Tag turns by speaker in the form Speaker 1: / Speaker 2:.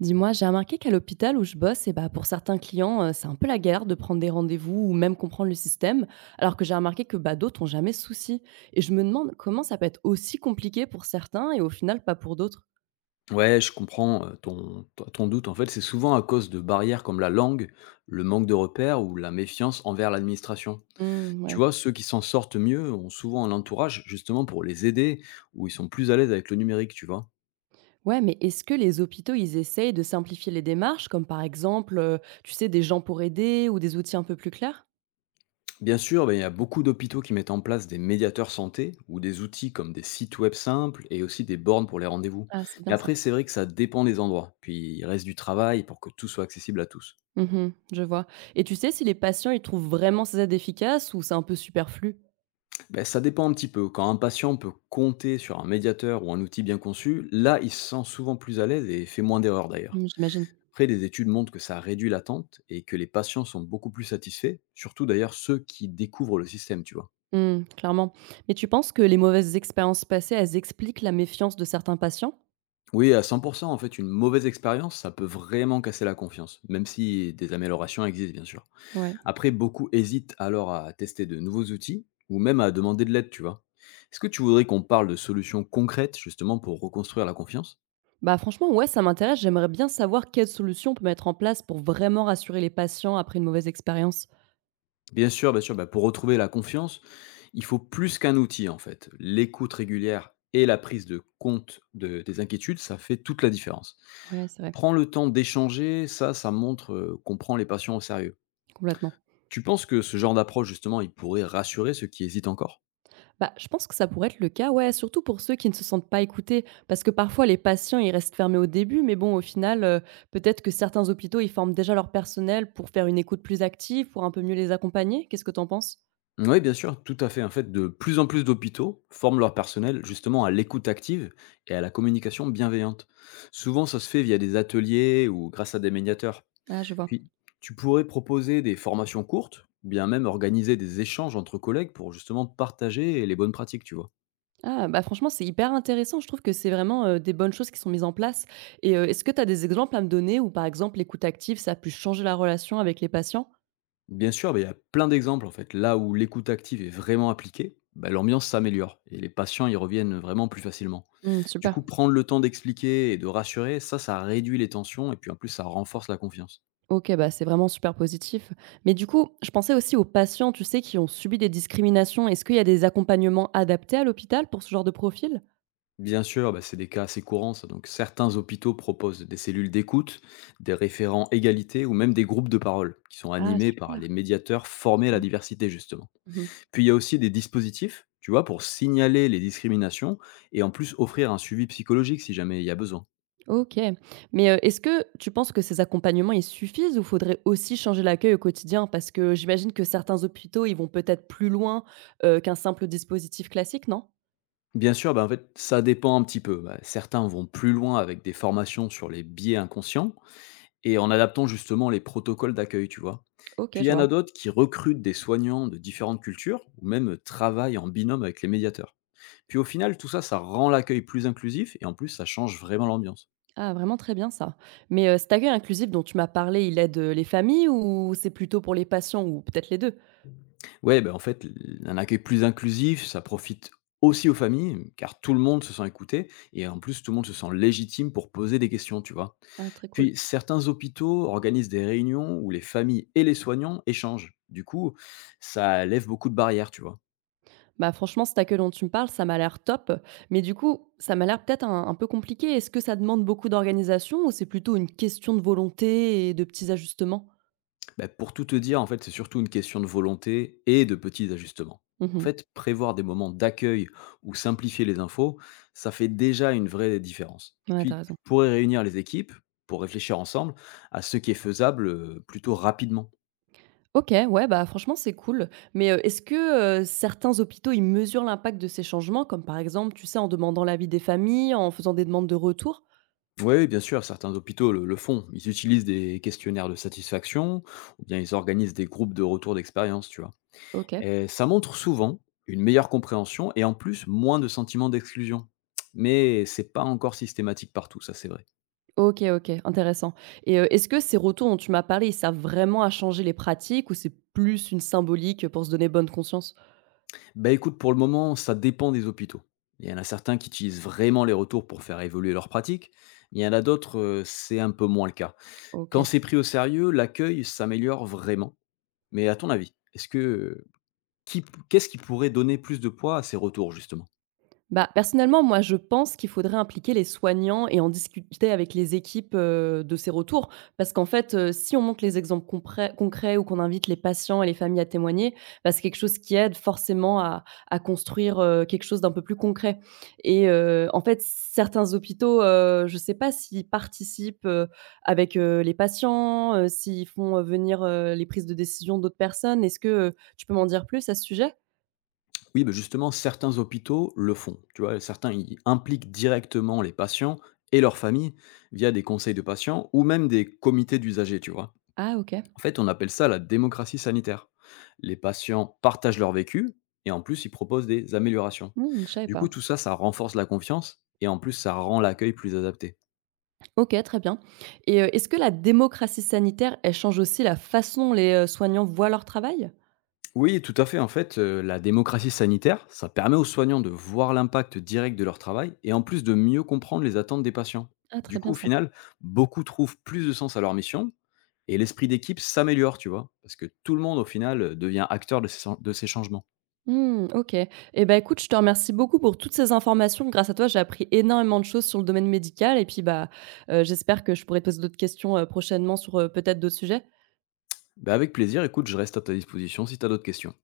Speaker 1: Dis-moi, j'ai remarqué qu'à l'hôpital où je bosse, pour certains clients, c'est un peu la galère de prendre des rendez-vous ou même comprendre le système, alors que j'ai remarqué que d'autres n'ont jamais ce souci. Et je me demande comment ça peut être aussi compliqué pour certains et au final pas pour d'autres.
Speaker 2: Ouais, je comprends ton doute. En fait, c'est souvent à cause de barrières comme la langue, le manque de repères ou la méfiance envers l'administration. Tu
Speaker 1: Ouais.
Speaker 2: vois, ceux qui s'en sortent mieux ont souvent un entourage justement pour les aider ou ils sont plus à l'aise avec le numérique, tu vois.
Speaker 1: Ouais, mais est-ce que les hôpitaux, ils essayent de simplifier les démarches, comme par exemple, tu sais, des gens pour aider ou des outils un peu plus clairs?
Speaker 2: Bien sûr, ben, il y a beaucoup d'hôpitaux qui mettent en place des médiateurs santé ou des outils comme des sites web simples et aussi des bornes pour les rendez-vous.
Speaker 1: Ah, c'est
Speaker 2: Mais
Speaker 1: bien ça.
Speaker 2: après, c'est vrai que ça dépend des endroits. Puis il reste du travail pour que tout soit accessible à tous.
Speaker 1: Mhm, je vois. Et tu sais si les patients, ils trouvent vraiment ces aides efficaces ou c'est un peu superflu?
Speaker 2: Ben ça dépend un petit peu. Quand un patient peut compter sur un médiateur ou un outil bien conçu, là, il se sent souvent plus à l'aise et fait moins d'erreurs d'ailleurs.
Speaker 1: J'imagine.
Speaker 2: Après, des études montrent que ça réduit l'attente et que les patients sont beaucoup plus satisfaits, surtout d'ailleurs ceux qui découvrent le système, tu vois.
Speaker 1: Mmh, clairement. Mais tu penses que les mauvaises expériences passées, elles expliquent la méfiance de certains patients?
Speaker 2: Oui, à 100%, en fait, une mauvaise expérience, ça peut vraiment casser la confiance, même si des améliorations existent, bien sûr.
Speaker 1: Ouais.
Speaker 2: Après, beaucoup hésitent alors à tester de nouveaux outils ou même à demander de l'aide, tu vois. Est-ce que tu voudrais qu'on parle de solutions concrètes, justement, pour reconstruire la confiance?
Speaker 1: Bah, franchement, ouais, ça m'intéresse. J'aimerais bien savoir quelles solutions on peut mettre en place pour vraiment rassurer les patients après une mauvaise expérience.
Speaker 2: Bien sûr, bah, pour retrouver la confiance, il faut plus qu'un outil en fait. L'écoute régulière et la prise de compte des inquiétudes, ça fait toute la différence.
Speaker 1: Ouais, c'est vrai,
Speaker 2: Prends le temps d'échanger, ça montre qu'on prend les patients au sérieux.
Speaker 1: complètement.
Speaker 2: Tu penses que ce genre d'approche, justement, il pourrait rassurer ceux qui hésitent encore?
Speaker 1: Bah, je pense que ça pourrait être le cas, ouais, surtout pour ceux qui ne se sentent pas écoutés, parce que parfois les patients, ils restent fermés au début, mais bon, au final, peut-être que certains hôpitaux, ils forment déjà leur personnel pour faire une écoute plus active, pour un peu mieux les accompagner. Qu'est-ce que t'en penses?
Speaker 2: Oui, bien sûr, tout à fait. En fait, de plus en plus d'hôpitaux forment leur personnel justement à l'écoute active et à la communication bienveillante. Souvent, ça se fait via des ateliers ou grâce à des médiateurs.
Speaker 1: Ah, je vois.
Speaker 2: Puis, tu pourrais proposer des formations courtes ou bien même organiser des échanges entre collègues pour justement partager les bonnes pratiques, tu vois.
Speaker 1: Ah, bah, franchement, c'est hyper intéressant. Je trouve que c'est vraiment, des bonnes choses qui sont mises en place, et est-ce que tu as des exemples à me donner où, par exemple, l'écoute active, ça a pu changer la relation avec les patients?
Speaker 2: Bien sûr, ben, il y a plein d'exemples en fait. Là où l'écoute active est vraiment appliquée, ben, l'ambiance s'améliore et les patients y reviennent vraiment plus facilement.
Speaker 1: Mmh,
Speaker 2: Du
Speaker 1: super.
Speaker 2: coup, prendre le temps d'expliquer et de rassurer, ça réduit les tensions et puis en plus, ça renforce la confiance.
Speaker 1: OK, bah, c'est vraiment super positif. Mais du coup, je pensais aussi aux patients, tu sais, qui ont subi des discriminations. Est-ce qu'il y a des accompagnements adaptés à l'hôpital pour ce genre de profil?
Speaker 2: Bien sûr, bah, c'est des cas assez courants. Ça. Donc, certains hôpitaux proposent des cellules d'écoute, des référents égalité ou même des groupes de parole qui sont
Speaker 1: Ah
Speaker 2: animés par
Speaker 1: super,
Speaker 2: les médiateurs formés à
Speaker 1: super.
Speaker 2: la diversité, justement.
Speaker 1: Mmh.
Speaker 2: Puis, il y a aussi des dispositifs, tu vois, pour signaler les discriminations et en plus offrir un suivi psychologique si jamais il y a besoin.
Speaker 1: OK. Mais, est-ce que tu penses que ces accompagnements, ils suffisent ou faudrait aussi changer l'accueil au quotidien? Parce que j'imagine que certains hôpitaux, ils vont peut-être plus loin, qu'un simple dispositif classique, non?
Speaker 2: Bien sûr, bah, en fait, ça dépend un petit peu. Bah, certains vont plus loin avec des formations sur les biais inconscients, et en adaptant justement les protocoles d'accueil, tu vois?
Speaker 1: OK,
Speaker 2: Puis il
Speaker 1: je
Speaker 2: y en
Speaker 1: vois.
Speaker 2: a d'autres qui recrutent des soignants de différentes cultures ou même travaillent en binôme avec les médiateurs. Puis au final, tout ça, ça rend l'accueil plus inclusif et en plus, ça change vraiment l'ambiance.
Speaker 1: Ah, vraiment très bien ça. Mais, cet accueil inclusif dont tu m'as parlé, il aide, les familles ou c'est plutôt pour les patients ou peut-être les deux?
Speaker 2: Ouais, ben en fait, un accueil plus inclusif, ça profite aussi aux familles, mmh, car tout le monde se sent écouté et en plus, tout le monde se sent légitime pour poser des questions, tu vois.
Speaker 1: Ah, très cool.
Speaker 2: Puis certains hôpitaux organisent des réunions où les familles et les soignants échangent. Du coup, ça lève beaucoup de barrières, tu vois.
Speaker 1: Bah, franchement, cet accueil dont tu me parles, ça m'a l'air top. Mais du coup, ça m'a l'air peut-être un peu compliqué. Est-ce que ça demande beaucoup d'organisation ou c'est plutôt une question de volonté et de petits ajustements?
Speaker 2: Bah, pour tout te dire, en fait, c'est surtout une question de volonté et de petits ajustements. En
Speaker 1: Mmh.
Speaker 2: fait, prévoir des moments d'accueil ou simplifier les infos, ça fait déjà une vraie différence.
Speaker 1: Ouais, t'as
Speaker 2: Puis, tu
Speaker 1: raison.
Speaker 2: pourrais réunir les équipes pour réfléchir ensemble à ce qui est faisable plutôt rapidement.
Speaker 1: OK, ouais, bah, franchement, c'est cool. Mais, est-ce que, certains hôpitaux, ils mesurent l'impact de ces changements? Comme par exemple, tu sais, en demandant l'avis des familles, en faisant des demandes de retour?
Speaker 2: Oui, bien sûr, certains hôpitaux le font. Ils utilisent des questionnaires de satisfaction ou bien ils organisent des groupes de retour d'expérience, tu vois.
Speaker 1: OK.
Speaker 2: Et ça montre souvent une meilleure compréhension et en plus moins de sentiments d'exclusion. Mais c'est pas encore systématique partout, ça c'est vrai.
Speaker 1: OK, OK, intéressant. Et, est-ce que ces retours dont tu m'as parlé, ils servent vraiment à changer les pratiques ou c'est plus une symbolique pour se donner bonne conscience?
Speaker 2: Bah écoute, pour le moment, ça dépend des hôpitaux. Il y en a certains qui utilisent vraiment les retours pour faire évoluer leurs pratiques. Il y en a d'autres, c'est un peu moins le cas. Quand
Speaker 1: OK.
Speaker 2: c'est pris au sérieux, l'accueil s'améliore vraiment. Mais à ton avis, est-ce que qu'est-ce qui pourrait donner plus de poids à ces retours justement?
Speaker 1: Bah, personnellement, moi, je pense qu'il faudrait impliquer les soignants et en discuter avec les équipes de ces retours. Parce qu'en fait, si on montre les exemples concrets ou qu'on invite les patients et les familles à témoigner, bah, c'est quelque chose qui aide forcément à construire quelque chose d'un peu plus concret. Et en fait, certains hôpitaux, je ne sais pas s'ils participent avec les patients, s'ils font venir les prises de décision d'autres personnes. Est-ce que tu peux m'en dire plus à ce sujet?
Speaker 2: Oui, ben justement, certains hôpitaux le font. Tu vois, certains ils impliquent directement les patients et leurs familles via des conseils de patients ou même des comités d'usagers, tu vois.
Speaker 1: Ah, OK.
Speaker 2: En fait, on appelle ça la démocratie sanitaire. Les patients partagent leur vécu et en plus, ils proposent des améliorations.
Speaker 1: Je savais
Speaker 2: Du coup,
Speaker 1: pas.
Speaker 2: tout ça, ça renforce la confiance et en plus, ça rend l'accueil plus adapté.
Speaker 1: OK, très bien. Et est-ce que la démocratie sanitaire, elle change aussi la façon dont les, soignants voient leur travail?
Speaker 2: Oui, tout à fait. En fait, la démocratie sanitaire, ça permet aux soignants de voir l'impact direct de leur travail et en plus de mieux comprendre les attentes des patients.
Speaker 1: Ah, très
Speaker 2: Du
Speaker 1: bien
Speaker 2: coup, au
Speaker 1: ça.
Speaker 2: final, beaucoup trouvent plus de sens à leur mission et l'esprit d'équipe s'améliore, tu vois? Parce que tout le monde, au final, devient acteur de ces changements.
Speaker 1: Mmh, OK. Et ben écoute, je te remercie beaucoup pour toutes ces informations. Grâce à toi, j'ai appris énormément de choses sur le domaine médical et puis, bah, j'espère que je pourrai te poser d'autres questions, prochainement sur, peut-être d'autres sujets.
Speaker 2: Bah, avec plaisir, écoute, je reste à ta disposition si tu as d'autres questions.